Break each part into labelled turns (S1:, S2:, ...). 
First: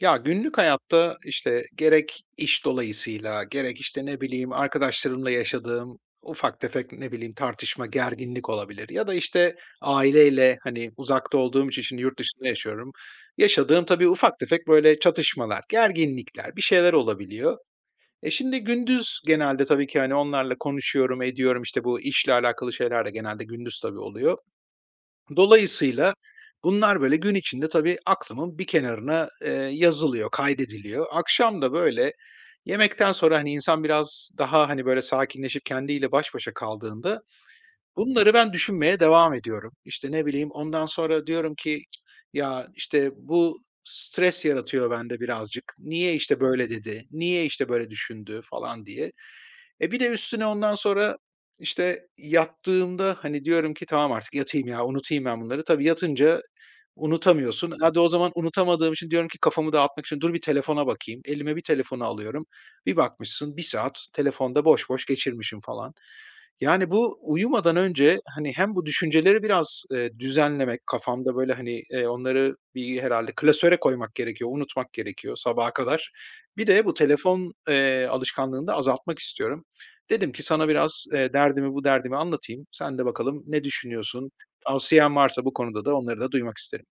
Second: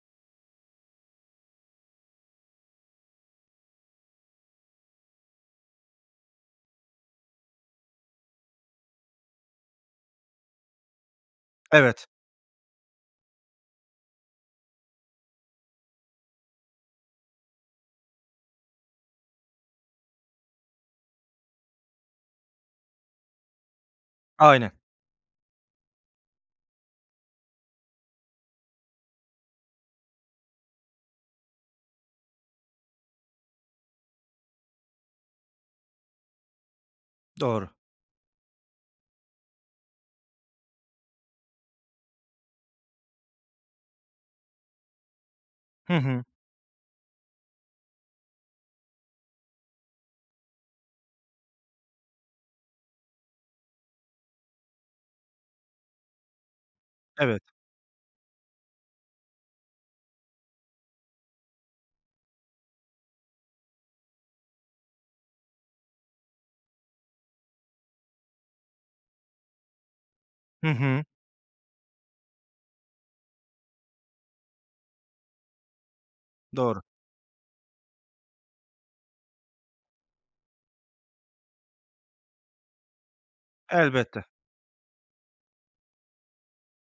S1: Ya, günlük hayatta, işte, gerek iş dolayısıyla, gerek, işte, ne bileyim, arkadaşlarımla yaşadığım ufak tefek, ne bileyim, tartışma, gerginlik olabilir ya da, işte, aileyle, hani, uzakta olduğum için şimdi
S2: Evet,
S1: yurt dışında yaşıyorum. Yaşadığım tabii ufak tefek, böyle, çatışmalar, gerginlikler, bir şeyler olabiliyor. E, şimdi gündüz genelde tabii ki, hani, onlarla konuşuyorum, ediyorum. İşte bu işle alakalı şeyler de genelde gündüz tabii oluyor.
S2: aynen,
S1: Dolayısıyla bunlar böyle gün içinde tabii aklımın bir kenarına, yazılıyor, kaydediliyor. Akşam da böyle yemekten sonra, hani, insan biraz daha, hani, böyle sakinleşip kendiyle baş başa kaldığında
S2: doğru.
S1: bunları ben düşünmeye devam ediyorum. İşte, ne bileyim, ondan sonra diyorum ki, "Cık, ya, işte, bu stres yaratıyor bende birazcık.
S2: Hı
S1: Niye,
S2: hı,
S1: işte, böyle dedi? Niye, işte, böyle düşündü?" falan diye. E, bir de üstüne ondan sonra, işte, yattığımda, hani, diyorum ki, "Tamam artık yatayım ya, unutayım ben bunları." Tabii yatınca
S2: evet.
S1: unutamıyorsun. Hadi o zaman unutamadığım için diyorum ki kafamı dağıtmak için, "Dur bir telefona bakayım." Elime bir telefonu alıyorum. Bir bakmışsın bir saat telefonda boş boş geçirmişim falan. Yani, bu uyumadan önce, hani, hem bu düşünceleri biraz,
S2: Hı
S1: düzenlemek,
S2: hı,
S1: kafamda, böyle, hani, onları bir herhalde klasöre koymak gerekiyor, unutmak gerekiyor sabaha kadar. Bir
S2: doğru.
S1: de bu telefon, alışkanlığını da azaltmak istiyorum. Dedim ki sana biraz, derdimi, bu derdimi anlatayım. Sen de bakalım ne
S2: Elbette.
S1: düşünüyorsun? Tavsiyen varsa bu konuda da onları da duymak isterim.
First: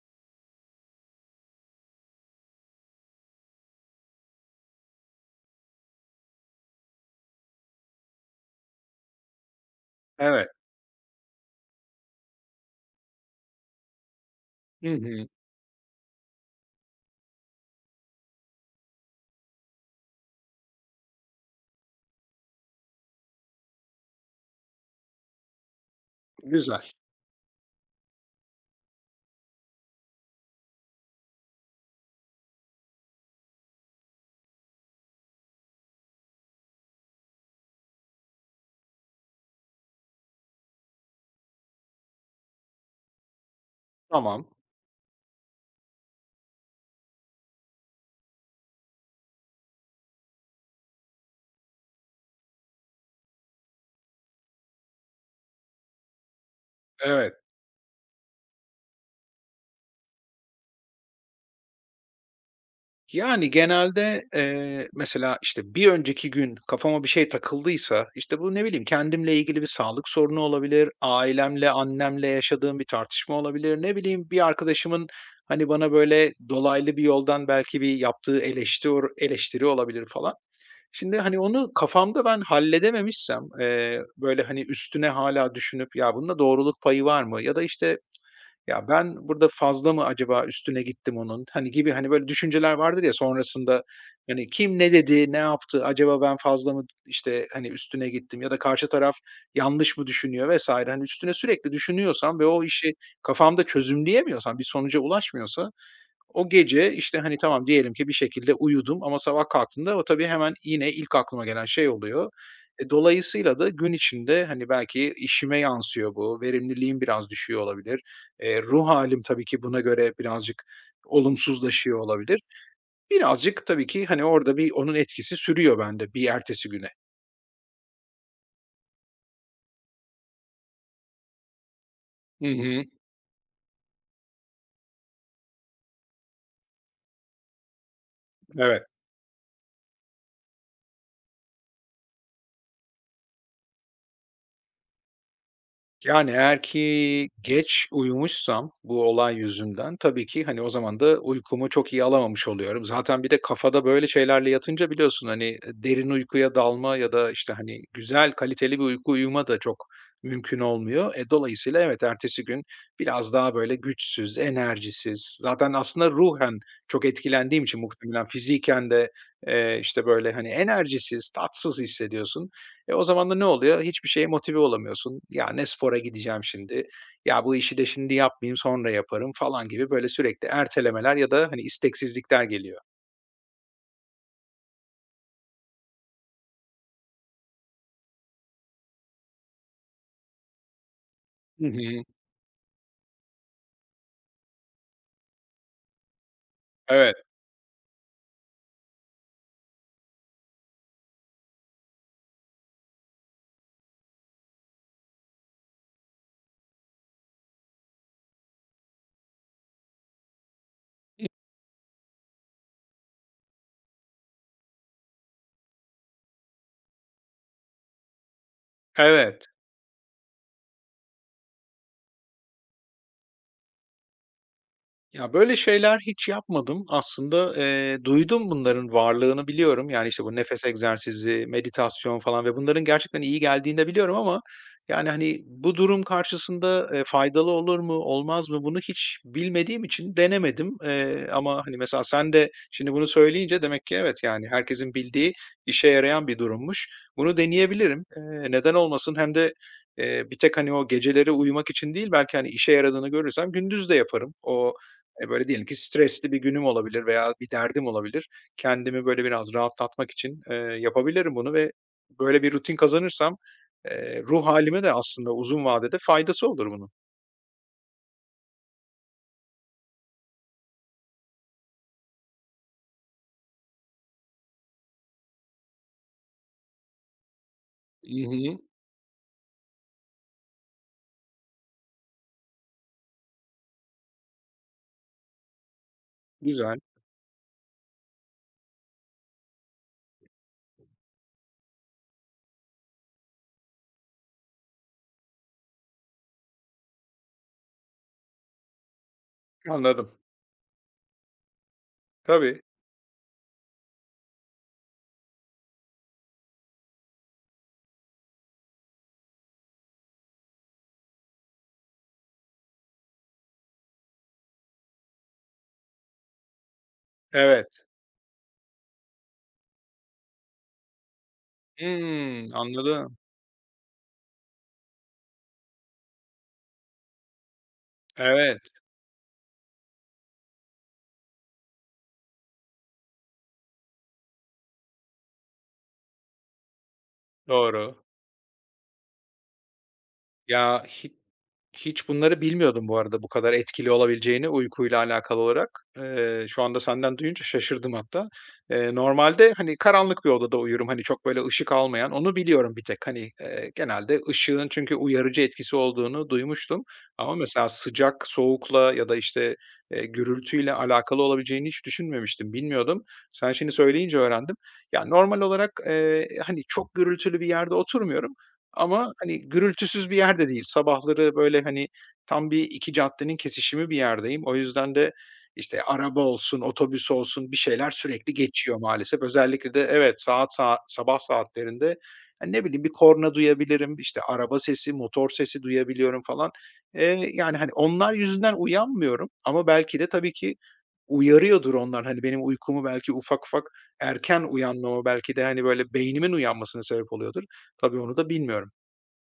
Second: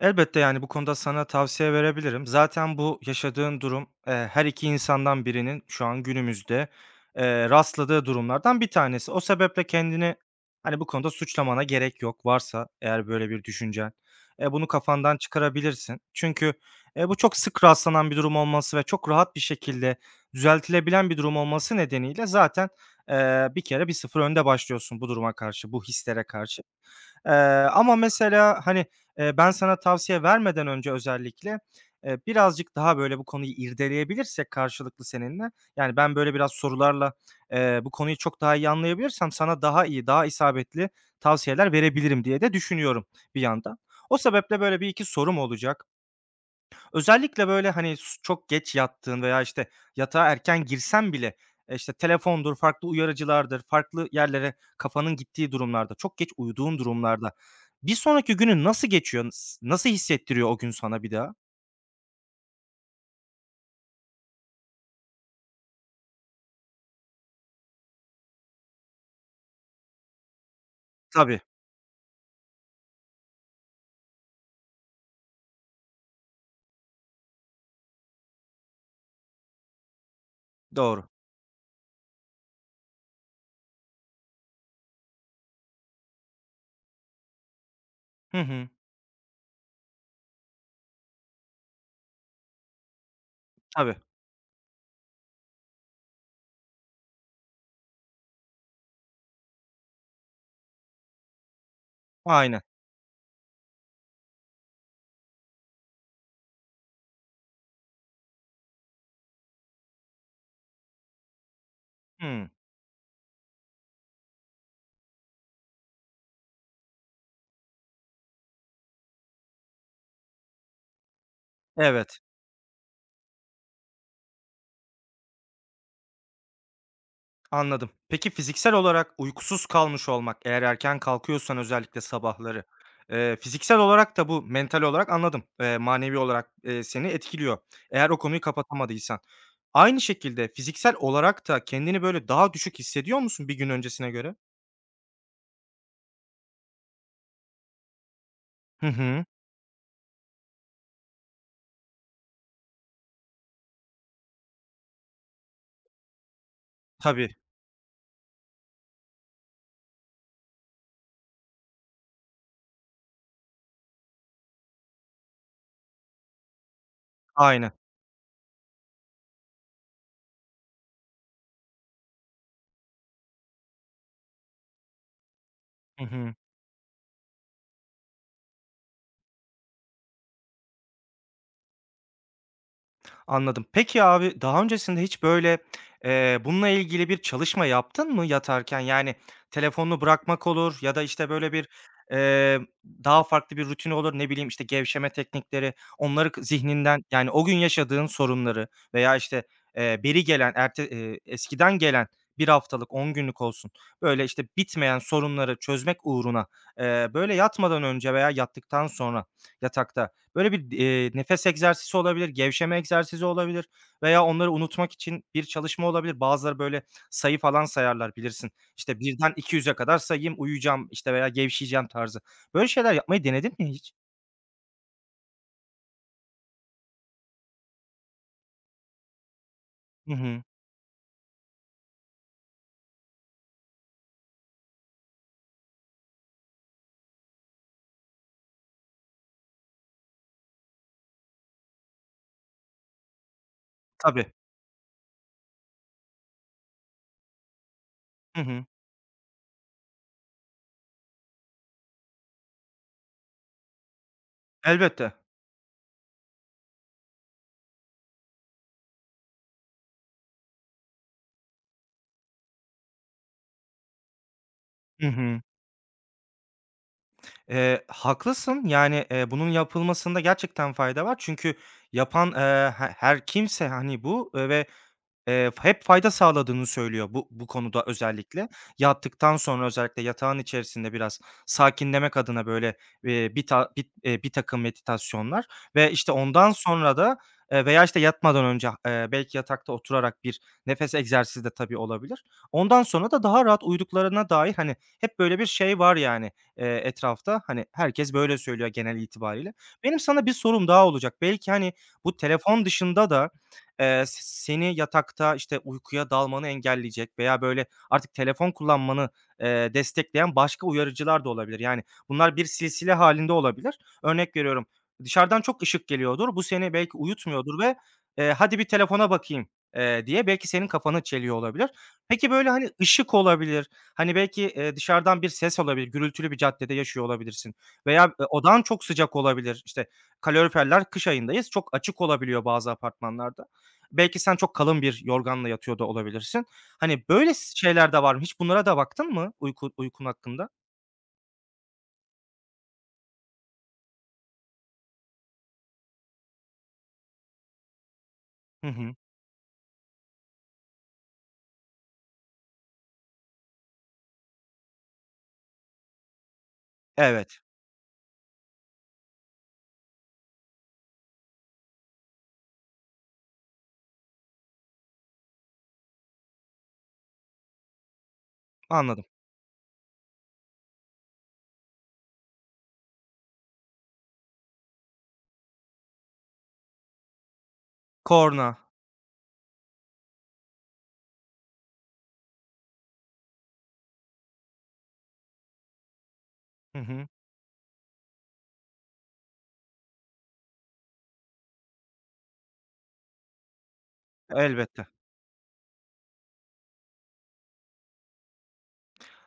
S2: Elbette, yani, bu konuda sana tavsiye verebilirim. Zaten bu yaşadığın durum, her 2 insandan birinin şu an günümüzde, rastladığı durumlardan bir tanesi. O sebeple kendini,
S1: Evet.
S2: hani, bu konuda suçlamana gerek yok. Varsa eğer böyle bir düşüncen, bunu
S1: Hı
S2: kafandan
S1: hı.
S2: çıkarabilirsin. Çünkü, bu çok sık rastlanan bir durum olması ve çok rahat bir şekilde düzeltilebilen bir durum olması nedeniyle zaten, bir kere bir sıfır önde başlıyorsun bu duruma karşı, bu hislere karşı.
S1: Güzel.
S2: Eee, Ama mesela, hani, ben sana tavsiye vermeden önce özellikle, birazcık daha böyle bu konuyu irdeleyebilirsek karşılıklı seninle, yani, ben böyle biraz sorularla, bu konuyu çok daha iyi anlayabilirsem sana daha iyi, daha isabetli tavsiyeler verebilirim diye de düşünüyorum bir yandan. O
S1: Tamam.
S2: sebeple böyle bir iki sorum olacak. Özellikle, böyle, hani, çok geç yattığın veya, işte, yatağa erken girsen bile, işte, telefondur, farklı uyarıcılardır, farklı yerlere kafanın gittiği durumlarda, çok geç uyuduğun durumlarda
S1: Evet.
S2: bir sonraki günün nasıl geçiyor? Nasıl hissettiriyor o gün sana bir daha?
S1: Yani, genelde, mesela, işte, bir önceki gün kafama bir şey takıldıysa, işte, bu ne bileyim kendimle ilgili bir sağlık sorunu olabilir,
S2: Tabii,
S1: ailemle, annemle yaşadığım bir tartışma olabilir, ne bileyim bir arkadaşımın, hani, bana böyle dolaylı bir yoldan belki bir yaptığı eleştiri olabilir falan.
S2: doğru.
S1: Şimdi, hani, onu kafamda ben halledememişsem, böyle, hani, üstüne hala düşünüp "Ya, bunda doğruluk payı var mı?" ya da, işte,
S2: Hı hı.
S1: "Ya, ben burada fazla mı acaba üstüne gittim onun?" hani, gibi, hani, böyle düşünceler vardır ya sonrasında,
S2: Tabii,
S1: hani, kim ne dedi, ne yaptı, acaba ben fazla mı, işte, hani, üstüne gittim ya da karşı taraf yanlış mı düşünüyor vesaire hani, üstüne sürekli düşünüyorsam ve
S2: aynen.
S1: o işi kafamda çözümleyemiyorsam, bir sonuca ulaşmıyorsa o gece, işte, hani, tamam diyelim ki bir şekilde uyudum ama sabah kalktığımda o tabii hemen yine ilk aklıma gelen şey oluyor.
S2: Hı,
S1: E, dolayısıyla da gün içinde, hani, belki işime yansıyor bu, verimliliğim biraz düşüyor olabilir. Ruh halim tabii ki buna göre birazcık olumsuzlaşıyor
S2: evet.
S1: olabilir. Birazcık tabii ki, hani, orada bir onun etkisi sürüyor bende bir ertesi güne.
S2: Anladım. Peki fiziksel olarak uykusuz kalmış olmak, eğer erken kalkıyorsan özellikle
S1: Hı
S2: sabahları,
S1: hı.
S2: fiziksel olarak da bu mental olarak anladım, manevi olarak, seni etkiliyor. Eğer o konuyu
S1: Evet.
S2: kapatamadıysan. Aynı şekilde fiziksel olarak da kendini böyle daha düşük hissediyor musun bir gün öncesine göre?
S1: Yani, eğer ki geç uyumuşsam
S2: Hı
S1: bu
S2: hı.
S1: olay yüzünden tabii ki, hani, o zaman da uykumu çok iyi alamamış oluyorum. Zaten bir de kafada böyle şeylerle yatınca biliyorsun, hani, derin uykuya dalma ya da,
S2: Tabii,
S1: işte, hani, güzel, kaliteli bir uyku uyuma da çok mümkün olmuyor. E, dolayısıyla evet, ertesi gün biraz daha böyle güçsüz, enerjisiz, zaten aslında ruhen çok etkilendiğim
S2: aynen.
S1: için muhtemelen fiziken de, işte, böyle, hani, enerjisiz, tatsız hissediyorsun. E, o zaman da ne oluyor? Hiçbir şeye motive olamıyorsun. Ya ne spora
S2: Hı hı.
S1: gideceğim şimdi? Ya bu işi de şimdi yapmayayım, sonra yaparım falan gibi böyle sürekli ertelemeler ya da hani isteksizlikler geliyor.
S2: Anladım. Peki abi, daha öncesinde hiç böyle, bununla ilgili bir çalışma yaptın mı yatarken? Yani telefonunu bırakmak olur ya da, işte, böyle
S1: Hı
S2: bir,
S1: hı.
S2: eee, daha farklı bir rutin olur. Ne bileyim, işte, gevşeme teknikleri, onları zihninden
S1: Evet.
S2: yani o gün yaşadığın sorunları veya, işte, beri gelen, erte eskiden gelen 1 haftalık, 10 günlük olsun, böyle, işte, bitmeyen sorunları çözmek uğruna, böyle yatmadan önce veya yattıktan sonra yatakta, böyle bir, nefes egzersizi olabilir, gevşeme egzersizi olabilir veya onları unutmak için bir çalışma olabilir. Bazıları böyle sayı falan sayarlar bilirsin. İşte birden
S1: Evet.
S2: iki 200'e kadar sayayım, uyuyacağım, işte, veya gevşeyeceğim tarzı. Böyle şeyler yapmayı denedin mi hiç?
S1: Ya, böyle şeyler hiç yapmadım. Aslında, duydum bunların varlığını biliyorum. Yani,
S2: Hı
S1: işte, bu
S2: hı.
S1: nefes egzersizi, meditasyon falan ve bunların gerçekten iyi geldiğini de biliyorum ama, yani, hani, bu durum karşısında, faydalı olur mu, olmaz mı bunu hiç bilmediğim için denemedim. Ama, hani, mesela sen de şimdi bunu söyleyince demek ki evet,
S2: Tabii.
S1: yani, herkesin bildiği işe yarayan bir durummuş. Bunu deneyebilirim.
S2: Hı hı.
S1: Neden olmasın? Hem de, bir tek, hani, o geceleri uyumak için değil belki, hani, işe yaradığını görürsem gündüz de yaparım. O.
S2: Elbette.
S1: Böyle diyelim ki stresli bir günüm olabilir veya bir derdim olabilir. Kendimi böyle biraz rahatlatmak için, yapabilirim bunu ve böyle bir rutin kazanırsam, ruh halime de
S2: Hı
S1: aslında
S2: hı.
S1: uzun vadede faydası olur bunun.
S2: Haklısın. Yani, bunun yapılmasında gerçekten fayda var. Çünkü yapan, her kimse, hani, bu, ve hep fayda sağladığını söylüyor bu konuda özellikle.
S1: Mhm.
S2: Yattıktan sonra özellikle yatağın içerisinde biraz sakinlemek adına böyle, bir ta bit birtakım meditasyonlar ve, işte, ondan
S1: Güzel,
S2: sonra da, veya, işte, yatmadan önce, belki yatakta oturarak bir nefes egzersizi de tabii olabilir. Ondan sonra da daha rahat uyuduklarına dair, hani, hep böyle bir şey var yani, etrafta. Hani, herkes böyle söylüyor genel itibariyle. Benim
S1: anladım.
S2: sana bir sorum daha olacak. Belki, hani, bu
S1: Tabii,
S2: telefon dışında da, s seni yatakta, işte, uykuya dalmanı engelleyecek veya, böyle, artık telefon kullanmanı, destekleyen başka uyarıcılar da olabilir. Yani bunlar bir silsile halinde olabilir. Örnek veriyorum, dışarıdan çok ışık geliyordur. Bu seni belki uyutmuyordur ve,
S1: evet.
S2: "Hadi bir telefona bakayım." Diye belki senin kafanı çeliyor olabilir. Peki,
S1: Hımm,
S2: böyle, hani, ışık
S1: anladım.
S2: olabilir, hani, belki, dışarıdan bir ses olabilir, gürültülü bir caddede yaşıyor olabilirsin veya,
S1: Evet,
S2: odan çok sıcak olabilir. İşte, kaloriferler kış ayındayız, çok açık olabiliyor bazı apartmanlarda. Belki sen çok kalın bir yorganla yatıyor da olabilirsin. Hani, böyle şeyler de
S1: doğru.
S2: var mı? Hiç bunlara da baktın mı uykun hakkında?
S1: Ya hi Hiç bunları bilmiyordum bu arada bu kadar etkili olabileceğini uykuyla alakalı olarak. Şu anda senden duyunca şaşırdım hatta.
S2: Hı hı.
S1: Normalde, hani, karanlık bir odada uyurum, hani, çok böyle ışık almayan, onu biliyorum bir tek. Hani, genelde ışığın çünkü uyarıcı etkisi olduğunu duymuştum ama
S2: Evet,
S1: mesela sıcak, soğukla ya da, işte, gürültüyle alakalı olabileceğini hiç düşünmemiştim, bilmiyordum. Sen şimdi söyleyince öğrendim. Ya, normal olarak, hani, çok gürültülü bir yerde oturmuyorum
S2: anladım.
S1: ama, hani, gürültüsüz bir yerde değil. Sabahları, böyle, hani, tam bir 2 caddenin kesişimi bir yerdeyim. O yüzden de, işte, araba olsun, otobüs olsun bir şeyler sürekli
S2: Korna.
S1: geçiyor maalesef. Özellikle de evet, saat saa sabah saatlerinde, hani, ne bileyim, bir korna duyabilirim, işte, araba sesi, motor sesi duyabiliyorum falan.
S2: Hı hı.
S1: Yani, hani, onlar yüzünden uyanmıyorum ama belki de tabii ki uyarıyordur onlar. Hani, benim uykumu belki ufak ufak erken
S2: Elbette.
S1: uyanmama belki de, hani, böyle, beynimin uyanmasına sebep oluyordur. Tabii onu da bilmiyorum.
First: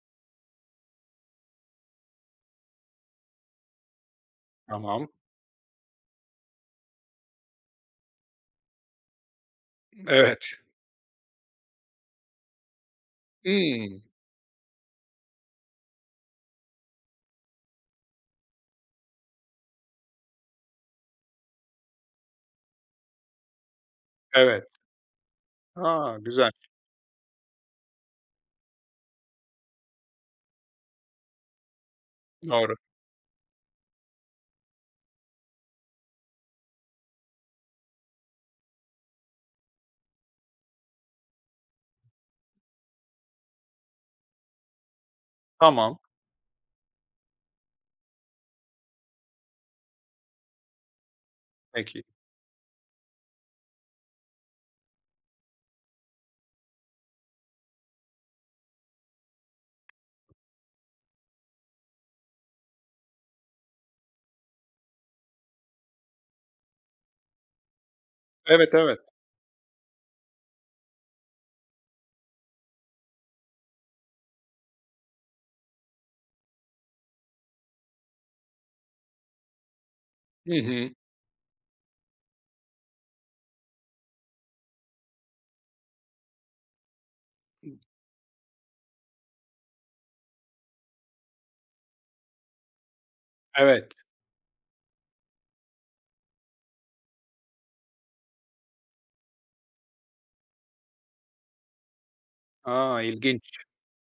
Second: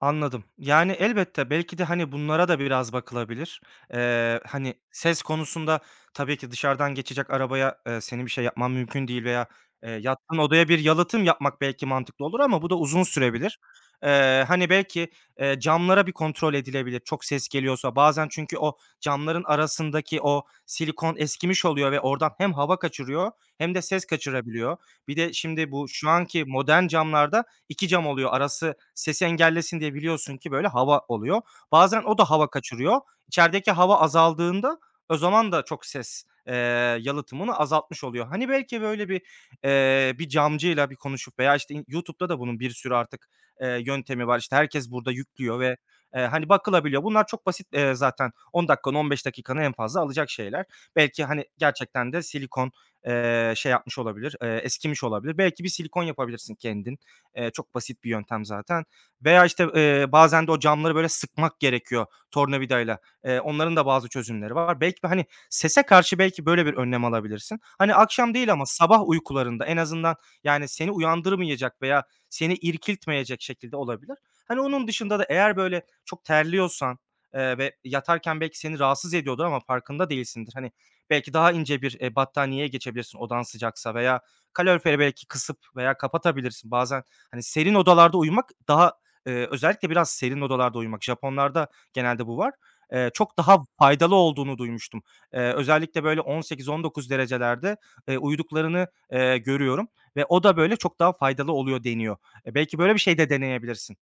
S2: Anladım. Yani, elbette belki de, hani, bunlara da biraz bakılabilir. Hani,
S1: Tamam.
S2: ses konusunda tabii ki dışarıdan geçecek arabaya, senin bir şey yapman mümkün değil veya, yattığın
S1: Evet.
S2: odaya bir yalıtım yapmak belki mantıklı olur ama bu da uzun sürebilir.
S1: Hımm.
S2: Hani, belki, camlara bir kontrol edilebilir çok ses geliyorsa. Bazen çünkü o camların arasındaki o silikon eskimiş oluyor ve oradan hem hava kaçırıyor hem de ses
S1: Evet.
S2: kaçırabiliyor. Bir de şimdi bu şu
S1: A,
S2: anki
S1: güzel.
S2: modern camlarda 2 cam oluyor arası sesi engellesin diye biliyorsun ki böyle hava oluyor. Bazen o da hava
S1: Doğru.
S2: kaçırıyor. İçerideki hava azaldığında o zaman da çok ses, yalıtımını azaltmış oluyor. Hani belki böyle bir, bir camcıyla bir konuşup veya, işte, YouTube'da da bunun bir sürü artık, yöntemi var. İşte, herkes burada yüklüyor ve,
S1: Tamam.
S2: hani, bakılabiliyor. Bunlar çok basit, zaten 10 dakikanı, 15 dakikanı en fazla alacak şeyler. Belki, hani,
S1: Peki.
S2: gerçekten de silikon, şey yapmış olabilir, eskimiş olabilir. Belki bir silikon yapabilirsin kendin. Çok basit bir yöntem zaten. Veya, işte, bazen de o camları böyle sıkmak gerekiyor tornavidayla. Onların da bazı çözümleri var. Belki, hani, sese karşı belki böyle bir önlem alabilirsin. Hani, akşam değil ama
S1: Evet, evet.
S2: sabah uykularında en azından, yani, seni uyandırmayacak veya seni irkiltmeyecek şekilde olabilir. Hani, onun dışında da eğer böyle çok terliyorsan, ve yatarken belki seni rahatsız ediyordur ama farkında değilsindir.
S1: Hı
S2: Hani,
S1: hı.
S2: belki daha ince bir, battaniyeye geçebilirsin odan sıcaksa veya kaloriferi belki kısıp veya kapatabilirsin. Bazen hani, serin odalarda uyumak daha, özellikle biraz serin odalarda uyumak, Japonlarda genelde bu var, çok daha
S1: Evet.
S2: faydalı olduğunu duymuştum. Özellikle böyle 18-19 derecelerde, uyuduklarını, görüyorum ve o da böyle çok daha faydalı oluyor deniyor. E, belki böyle bir
S1: A,
S2: şey de
S1: ilginç.
S2: deneyebilirsin.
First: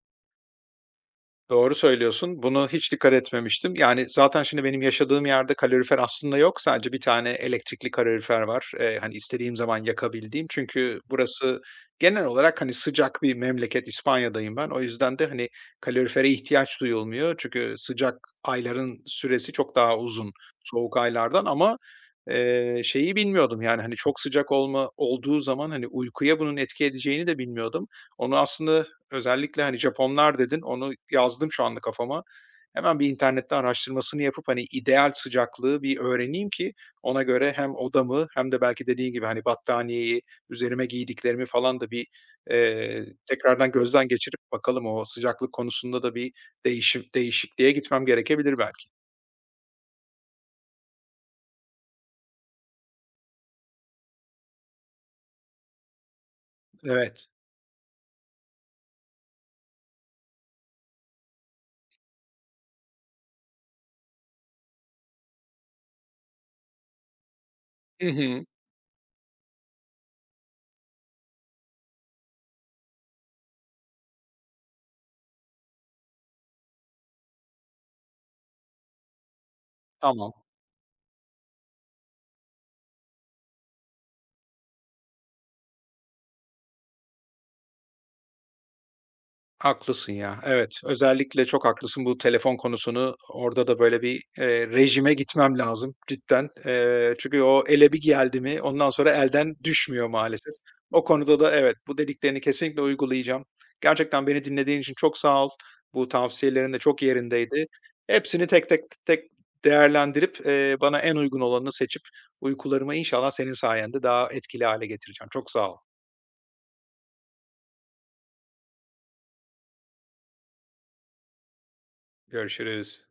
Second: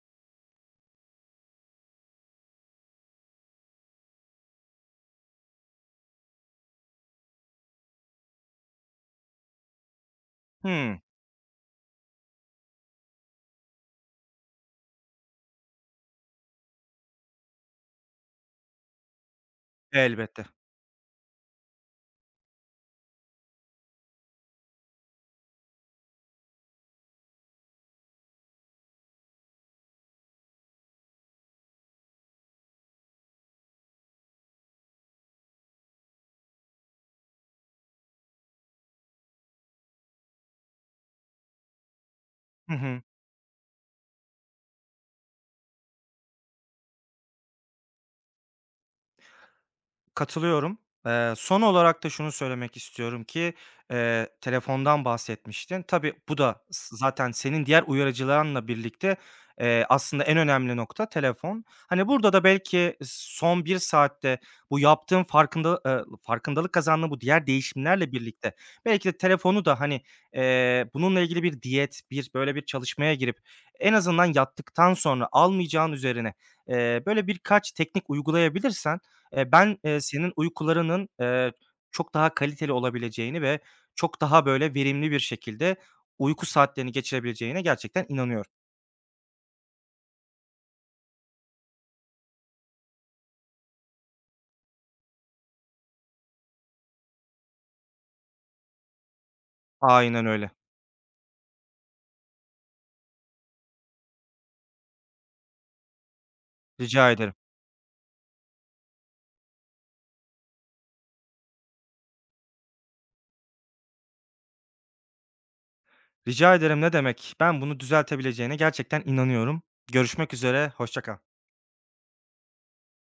S1: Doğru söylüyorsun. Bunu hiç dikkat etmemiştim. Yani, zaten şimdi benim yaşadığım yerde kalorifer aslında yok. Sadece bir tane elektrikli kalorifer var. Hani, istediğim zaman yakabildiğim. Çünkü
S2: Hımm.
S1: burası genel olarak, hani, sıcak bir memleket. İspanya'dayım ben. O yüzden de, hani, kalorifere ihtiyaç duyulmuyor. Çünkü sıcak ayların süresi çok daha uzun
S2: Elbette.
S1: soğuk aylardan ama, şeyi bilmiyordum, yani, hani, çok sıcak olma olduğu zaman, hani, uykuya bunun etki edeceğini de bilmiyordum. Onu aslında. Özellikle, hani, Japonlar dedin, onu yazdım şu anda kafama. Hemen bir internette araştırmasını yapıp, hani, ideal sıcaklığı bir öğreneyim ki ona göre hem odamı hem de belki dediğin gibi, hani, battaniyeyi, üzerime giydiklerimi falan da bir,
S2: Hı hı.
S1: tekrardan gözden geçirip bakalım o sıcaklık konusunda da bir değişikliğe gitmem gerekebilir belki.
S2: Katılıyorum. Son olarak da şunu söylemek istiyorum ki, telefondan bahsetmiştin. Tabii bu da
S1: Evet.
S2: zaten senin diğer uyarıcılarınla birlikte, aslında en önemli nokta telefon. Hani, burada da belki son bir saatte bu yaptığın farkındalık kazandığın bu diğer
S1: Hı
S2: değişimlerle
S1: hı.
S2: birlikte belki de telefonu da, hani, bununla ilgili bir diyet, bir böyle bir çalışmaya girip en azından yattıktan sonra almayacağın üzerine, böyle birkaç teknik uygulayabilirsen
S1: Tamam.
S2: senin uykularının, çok daha kaliteli olabileceğini ve çok daha, böyle, verimli bir şekilde uyku saatlerini geçirebileceğine gerçekten inanıyorum.
S1: Haklısın ya. Evet, özellikle çok haklısın bu telefon konusunu. Orada da böyle bir, rejime gitmem lazım cidden. Çünkü o ele bir geldi mi ondan sonra elden düşmüyor
S2: Aynen öyle.
S1: maalesef. O konuda da evet, bu dediklerini kesinlikle uygulayacağım. Gerçekten beni dinlediğin için çok sağ ol. Bu tavsiyelerin de çok
S2: Rica ederim.
S1: yerindeydi. Hepsini tek tek değerlendirip, bana en uygun olanını seçip uykularımı inşallah senin sayende daha etkili hale getireceğim. Çok sağ ol.
S2: Rica ederim, ne demek. Ben bunu düzeltebileceğine gerçekten inanıyorum. Görüşmek üzere, hoşça kal.
S1: Görüşürüz.